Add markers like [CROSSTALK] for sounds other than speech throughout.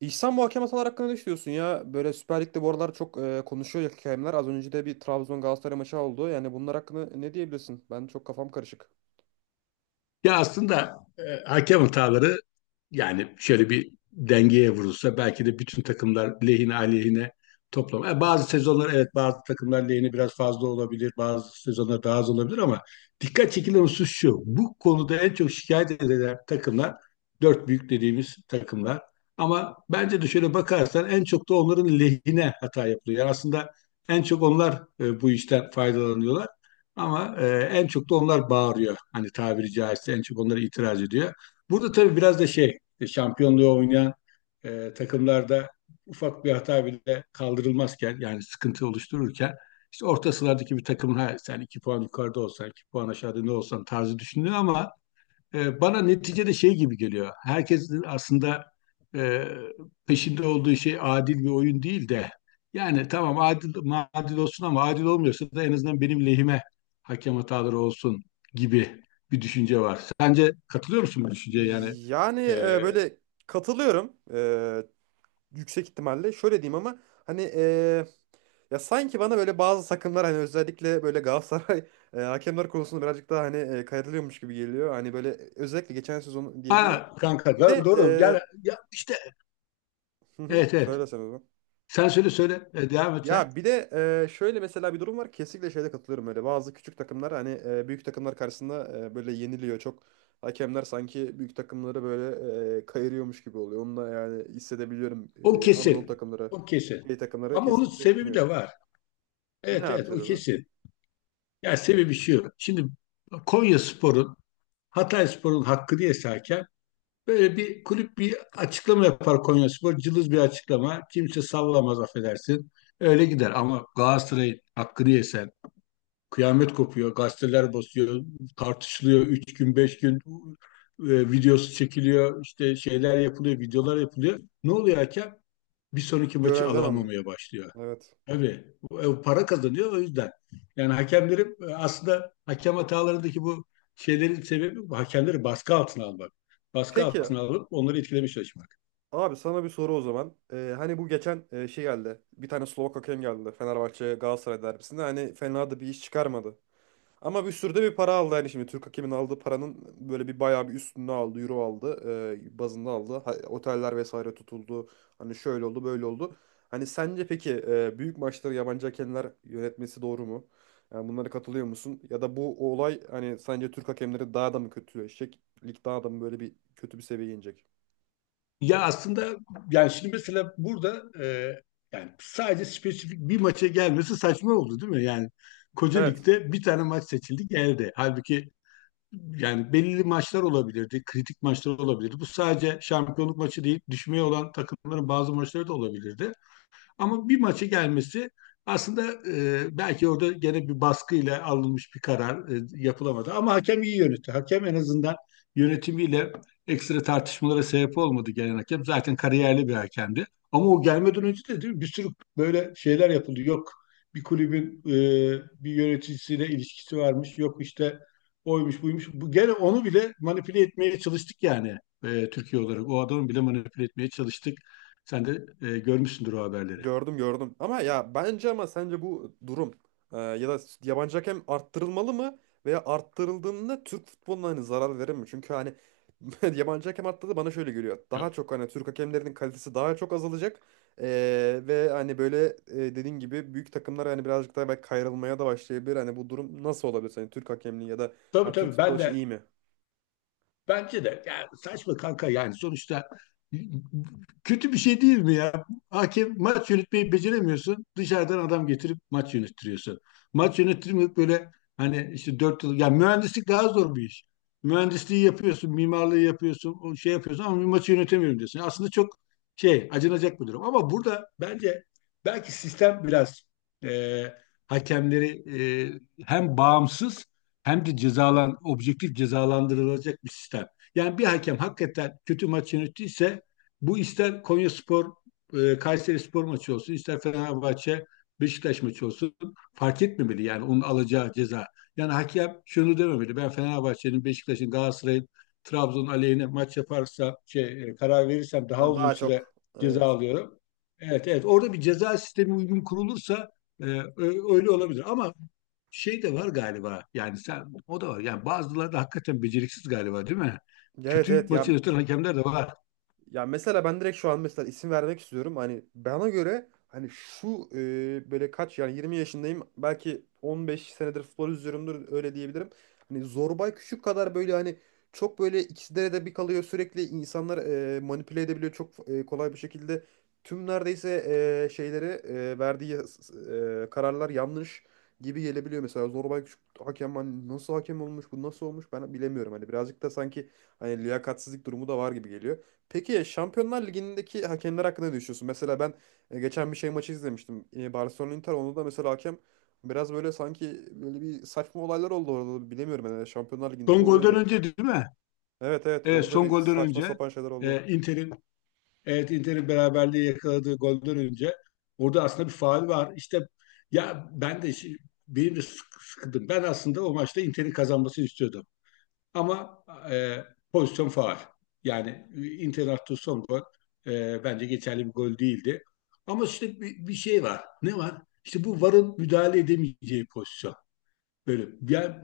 İhsan, muhakeme hatalar hakkında ne düşünüyorsun ya? Böyle Süper Lig'de bu aralar çok konuşuyor ya hakemler. Az önce de bir Trabzon Galatasaray maçı oldu. Yani bunlar hakkında ne diyebilirsin? Ben çok kafam karışık. Ya aslında hakem hataları, yani şöyle bir dengeye vurulsa belki de bütün takımlar lehine aleyhine toplam. Yani bazı sezonlar, evet, bazı takımlar lehine biraz fazla olabilir. Bazı sezonlar daha az olabilir, ama dikkat çekilen husus şu: bu konuda en çok şikayet edilen takımlar, dört büyük dediğimiz takımlar. Ama bence de şöyle bakarsan, en çok da onların lehine hata yapılıyor. Yani aslında en çok onlar bu işten faydalanıyorlar. Ama en çok da onlar bağırıyor. Hani tabiri caizse, en çok onlara itiraz ediyor. Burada tabii biraz da şey, işte şampiyonluğu oynayan takımlarda ufak bir hata bile kaldırılmazken, yani sıkıntı oluştururken, işte orta sıralardaki bir takımın, ha, sen 2 puan yukarıda olsan, 2 puan aşağıda ne olsan tarzı düşünülüyor, ama bana neticede şey gibi geliyor. Herkesin aslında e, peşinde olduğu şey adil bir oyun değil de, yani tamam adil olsun, ama adil olmuyorsa da en azından benim lehime hakem hataları olsun gibi bir düşünce var. Sence katılıyor musun bu düşünceye? Yani Yani e, böyle katılıyorum yüksek ihtimalle. Şöyle diyeyim ama hani, ya sanki bana böyle bazı takımlar hani özellikle böyle Galatasaray [LAUGHS] hakemler konusunda birazcık daha hani kayırılıyormuş gibi geliyor. Hani böyle özellikle geçen sezon diyebilirim. Ha, kanka, Bir doğru de doğru. Yani ya işte, hı hı, evet, evet. söyle sen o zaman. Sen söyle, söyle. Evet, devam et sen. Ya bir de şöyle mesela bir durum var. Kesinlikle şeyde katılıyorum öyle. Bazı küçük takımlar hani büyük takımlar karşısında böyle yeniliyor. Çok hakemler sanki büyük takımları böyle kayırıyormuş gibi oluyor. Onu da yani hissedebiliyorum. O E, Anadolu kesin. takımları, O kesin. şey takımları Ama onun kesinlikle sebebi yeniyor. de var. Ne Evet, abi evet, o sebebi? kesin. Yani sebebi şu. Şimdi Konya Spor'un, Hatay Spor'un hakkı diye hakem, böyle bir kulüp bir açıklama yapar Konya Spor. Cılız bir açıklama. Kimse sallamaz affedersin. Öyle gider, ama Galatasaray'ın hakkı diye kıyamet kopuyor, gazeteler basıyor, tartışılıyor. 3 gün, 5 gün videosu çekiliyor, işte şeyler yapılıyor, videolar yapılıyor. Ne oluyor hakem? Bir sonraki maçı Görevden anlıyor. alamamaya başlıyor. Evet. Tabii para kazanıyor o yüzden. Yani hakemlerin aslında hakem hatalarındaki bu şeylerin sebebi bu: hakemleri baskı altına almak. Baskı Peki altına alıp onları etkilemeye çalışmak. abi, sana bir soru o zaman. E, hani bu geçen şey geldi. Bir tane Slovak hakem geldi. Fenerbahçe Galatasaray derbisinde. Hani fena da bir iş çıkarmadı. Ama bir sürü de bir para aldı. Yani şimdi Türk hakemin aldığı paranın böyle bir bayağı bir üstünü aldı, euro aldı, bazında aldı. Ha- oteller vesaire tutuldu. Hani şöyle oldu, böyle oldu. Hani sence peki büyük maçları yabancı hakemler yönetmesi doğru mu? Yani bunlara katılıyor musun? Ya da bu olay, hani sence Türk hakemleri daha da mı kötüleşecek? Lig daha da mı böyle bir kötü bir seviyeye inecek? Ya aslında yani şimdi mesela burada yani sadece spesifik bir maça gelmesi saçma oldu, değil mi? Yani koca Evet. ligde bir tane maç seçildi geldi. Halbuki yani belirli maçlar olabilirdi, kritik maçlar olabilirdi. Bu sadece şampiyonluk maçı değil, düşmeye olan takımların bazı maçları da olabilirdi. Ama bir maçı gelmesi aslında belki orada gene bir baskıyla alınmış bir karar yapılamadı. Ama hakem iyi yönetti. Hakem en azından yönetimiyle ekstra tartışmalara sebep olmadı, gelen hakem. Zaten kariyerli bir hakemdi. Ama o gelmeden önce de, değil mi? Bir sürü böyle şeyler yapıldı. Yok, bir kulübün bir yöneticisiyle ilişkisi varmış. Yok işte, oymuş buymuş. Bu, gene onu bile manipüle etmeye çalıştık yani, Türkiye olarak. O adamı bile manipüle etmeye çalıştık. Sen de görmüşsündür o haberleri. Gördüm, gördüm. Ama ya bence, ama sence bu durum, ya da yabancı hakem arttırılmalı mı veya arttırıldığında Türk futboluna hani zarar verir mi? Çünkü hani [LAUGHS] yabancı hakem arttırdı, bana şöyle geliyor. Ya, Daha çok hani Türk hakemlerinin kalitesi daha çok azalacak. E, ve hani böyle, dediğin gibi büyük takımlar hani birazcık daha belki kayrılmaya da başlayabilir. Hani bu durum nasıl olabilir? Hani Türk hakemliği ya da, tabii ha, Türk tabii, futbolu ben için de iyi mi? bence de yani saçma kanka, yani sonuçta kötü bir şey değil mi ya? Hakem, maç yönetmeyi beceremiyorsun. Dışarıdan adam getirip maç yönettiriyorsun. Maç yönettirmek böyle, hani işte, 4 yıl, yani mühendislik daha zor bir iş. Mühendisliği yapıyorsun, mimarlığı yapıyorsun, o şey yapıyorsun, ama bir maçı yönetemiyorum diyorsun. Aslında çok şey, acınacak bir durum. Ama burada bence belki sistem biraz e, hakemleri hem bağımsız hem de objektif cezalandırılacak bir sistem. Yani bir hakem hakikaten kötü maç yönettiyse, bu ister Konyaspor Kayserispor maçı olsun, ister Fenerbahçe Beşiktaş maçı olsun, fark etmemeli, yani onun alacağı ceza. Yani hakem şunu dememeli: ben Fenerbahçe'nin, Beşiktaş'ın, Galatasaray'ın Trabzon aleyhine maç yaparsa karar verirsem Ha, daha uzun daha süre çok. ceza Evet. alıyorum. Evet, evet. Orada bir ceza sistemi uygun kurulursa öyle olabilir. Ama şey de var galiba. Yani sen, o da var. Yani bazıları da hakikaten beceriksiz galiba, değil mi? Evet, Kötü evet, maçı ya. yöneten hakemler de var. Ya mesela ben direkt şu an mesela isim vermek istiyorum. Hani bana göre hani şu böyle kaç, yani 20 yaşındayım. Belki 15 senedir futbol izliyorumdur, öyle diyebilirim. Hani Zorbay Küçük kadar böyle hani çok böyle ikizlere de bir kalıyor sürekli insanlar manipüle edebiliyor çok kolay bir şekilde. Tüm neredeyse şeyleri, verdiği kararlar yanlış gibi gelebiliyor. Mesela Zorbay Küçük hakem, hani nasıl hakem olmuş bu, nasıl olmuş ben bilemiyorum. Hani birazcık da sanki hani liyakatsizlik durumu da var gibi geliyor. Peki ya Şampiyonlar Ligi'ndeki hakemler hakkında ne düşünüyorsun? Mesela ben geçen bir şey maçı izlemiştim. E, Barcelona Inter, onda da mesela hakem biraz böyle, sanki böyle bir saçma olaylar oldu orada da. Bilemiyorum yani, Şampiyonlar Ligi'nde de Son oluyor golden demek. önce, değil mi? Evet, evet, Evet, orada son bir golden saçma önce sapan şeyler oldu. e, Inter'in evet Inter'in beraberliği yakaladığı golden önce orada aslında bir faul var. İşte ya, benim de sıkıldım. Ben aslında o maçta Inter'in kazanmasını istiyordum. Ama e, pozisyon faul. Yani Inter'in son gol, bence geçerli bir gol değildi. Ama işte bir şey var. Ne var? İşte bu VAR'ın müdahale edemeyeceği pozisyon. Böyle yani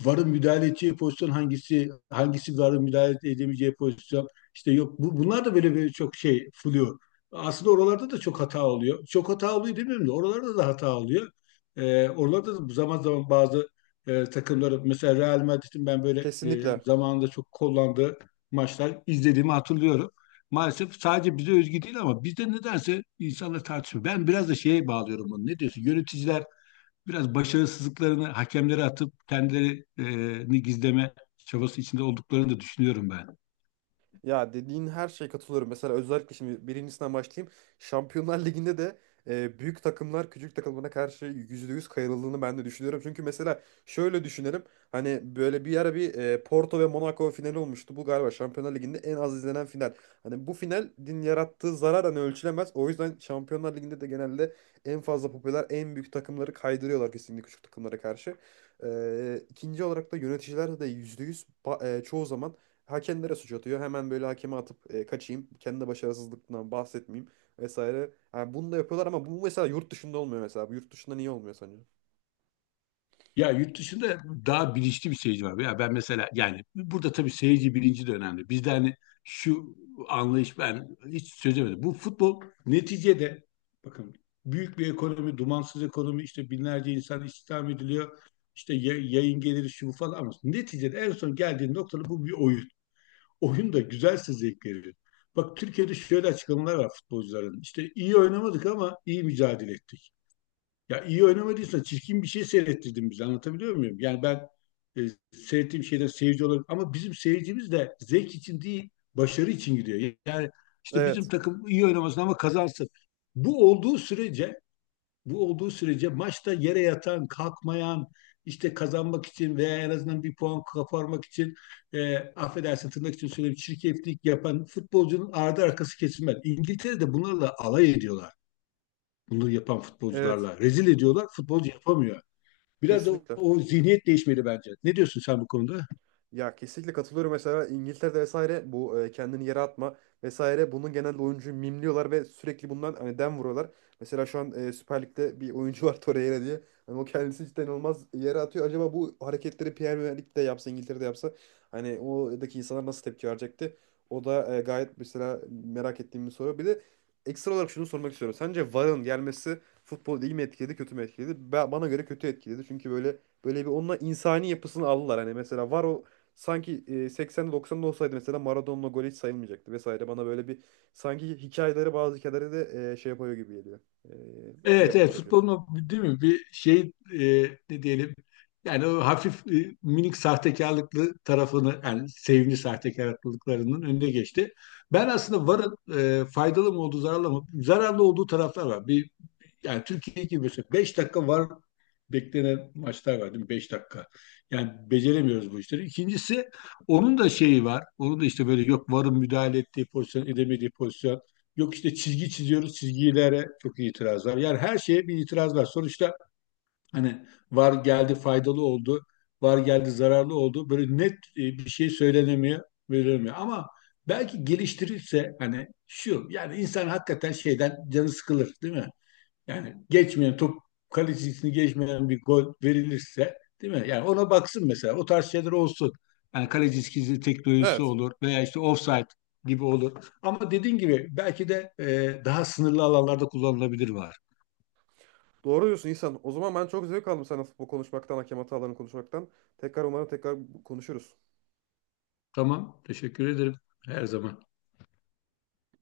varın müdahale edeceği pozisyon hangisi, hangisi varın müdahale edemeyeceği pozisyon. İşte yok bu, bunlar da böyle, böyle çok şey fuluyor. Aslında oralarda da çok hata oluyor. Çok hata oluyor demiyorum da, oralarda da hata oluyor. Oralarda da zaman zaman bazı takımları, mesela Real Madrid'in ben böyle Kesinlikle. zamanında çok kullandığı maçlar izlediğimi hatırlıyorum. Maalesef sadece bize özgü değil, ama bizde nedense insanlar tartışıyor. Ben biraz da şeye bağlıyorum bunu. Ne diyorsun? Yöneticiler biraz başarısızlıklarını hakemlere atıp kendilerini gizleme çabası içinde olduklarını da düşünüyorum ben. Ya dediğin her şeye katılıyorum. Mesela özellikle şimdi birincisinden başlayayım. Şampiyonlar Ligi'nde de büyük takımlar küçük takımlara karşı %100 kayırıldığını ben de düşünüyorum. Çünkü mesela şöyle düşünelim. Hani böyle bir ara bir Porto ve Monaco finali olmuştu. Bu galiba Şampiyonlar Ligi'nde en az izlenen final. Hani bu final din yarattığı zarar hani ölçülemez. O yüzden Şampiyonlar Ligi'nde de genelde en fazla popüler, en büyük takımları kaydırıyorlar kesinlikle küçük takımlara karşı. E, ikinci olarak da yöneticiler de %100 çoğu zaman hakemlere suç atıyor. Hemen böyle hakeme atıp kaçayım. Kendi başarısızlıktan bahsetmeyeyim vesaire. Yani bunu da yapıyorlar ama bu mesela yurt dışında olmuyor mesela. Bu yurt dışında niye olmuyor sence? Ya, yurt dışında daha bilinçli bir seyirci var. Ya ben mesela, yani burada tabii seyirci bilinci de önemli. Bizde hani şu anlayış, ben hiç çözemedim. Bu futbol neticede, bakın, büyük bir ekonomi, dumansız ekonomi, işte binlerce insan istihdam ediliyor. İşte yayın geliri şu bu falan, ama neticede en son geldiğin noktada bu bir oyun. Oyun da güzelse zevk verir. Bak, Türkiye'de şöyle açıklamalar var futbolcuların: İşte iyi oynamadık ama iyi mücadele ettik. Ya iyi oynamadıysa çirkin bir şey seyrettirdin bize, anlatabiliyor muyum? Yani ben e, seyrettiğim şeyden seyirci olarak, ama bizim seyircimiz de zevk için değil başarı için gidiyor. Yani işte, bizim Evet. takım iyi oynamasın ama kazansın. Bu olduğu sürece, bu olduğu sürece maçta yere yatan, kalkmayan, işte kazanmak için veya en azından bir puan koparmak için affedersin, tırnak için söyleyeyim, çirkeflik yapan futbolcunun ardı arkası kesilmez. İngiltere'de bunlarla alay ediyorlar, bunu yapan Evet. futbolcularla. Rezil ediyorlar, futbolcu yapamıyor. Biraz da Kesinlikle. o zihniyet değişmeli bence. Ne diyorsun sen bu konuda? Ya kesinlikle katılıyorum. Mesela İngiltere'de vesaire, bu kendini yere atma vesaire, bunun genelde oyuncuyu mimliyorlar ve sürekli bundan hani dem vuruyorlar. Mesela şu an Süper Lig'de bir oyuncu var [LAUGHS] Torreira diye. Hani o kendisi cidden olmaz yere atıyor. Acaba bu hareketleri Premier Lig'de yapsa, İngiltere'de yapsa, hani oradaki insanlar nasıl tepki verecekti? O da gayet mesela merak ettiğim bir soru. Bir de ekstra olarak şunu sormak istiyorum. Sence VAR'ın gelmesi futbolu iyi mi etkiledi, kötü mü etkiledi? Bana göre kötü etkiledi. Çünkü böyle, böyle bir, onunla insani yapısını aldılar. Hani mesela var o, sanki 80'de 90'da olsaydı mesela Maradona'la gol hiç sayılmayacaktı vesaire. Bana böyle bir, sanki hikayeleri, bazı hikayeleri de şey yapıyor gibi geliyor. E, Evet, yarıda evet, bırakıyor. futbolun o, değil mi, bir şey, e, ne diyelim, yani o hafif, minik sahtekarlıklı tarafını, yani sevimli sahtekarlıklarının önüne geçti. Ben aslında varın faydalı mı olduğu, zararlı mı olduğu taraflar var. Bir, yani Türkiye gibi mesela 5 dakika var beklenen maçlar var, değil mi? 5 dakika. Yani beceremiyoruz bu işleri. İkincisi, onun da şeyi var. Onun da işte böyle, yok varın müdahale ettiği pozisyon, edemediği pozisyon. Yok işte çizgi çiziyoruz, çizgilere çok itiraz var. Yani her şeye bir itiraz var. Sonuçta hani var geldi faydalı oldu, var geldi zararlı oldu. Böyle net bir şey söylenemiyor, verilmiyor. Ama belki geliştirirse, hani şu, yani insan hakikaten şeyden canı sıkılır, değil mi? Yani geçmeyen top, kalecisini geçmeyen bir gol verilirse, değil mi? Yani ona baksın mesela. O tarz şeyler olsun. Yani kalecisi gizli teknolojisi Evet. olur veya işte offside gibi olur. Ama dediğin gibi belki de daha sınırlı alanlarda kullanılabilir var. Doğru diyorsun İhsan. O zaman ben çok zevk aldım seninle futbol konuşmaktan, hakem hatalarını konuşmaktan. Tekrar umarım tekrar konuşuruz. Tamam. Teşekkür ederim. Her zaman.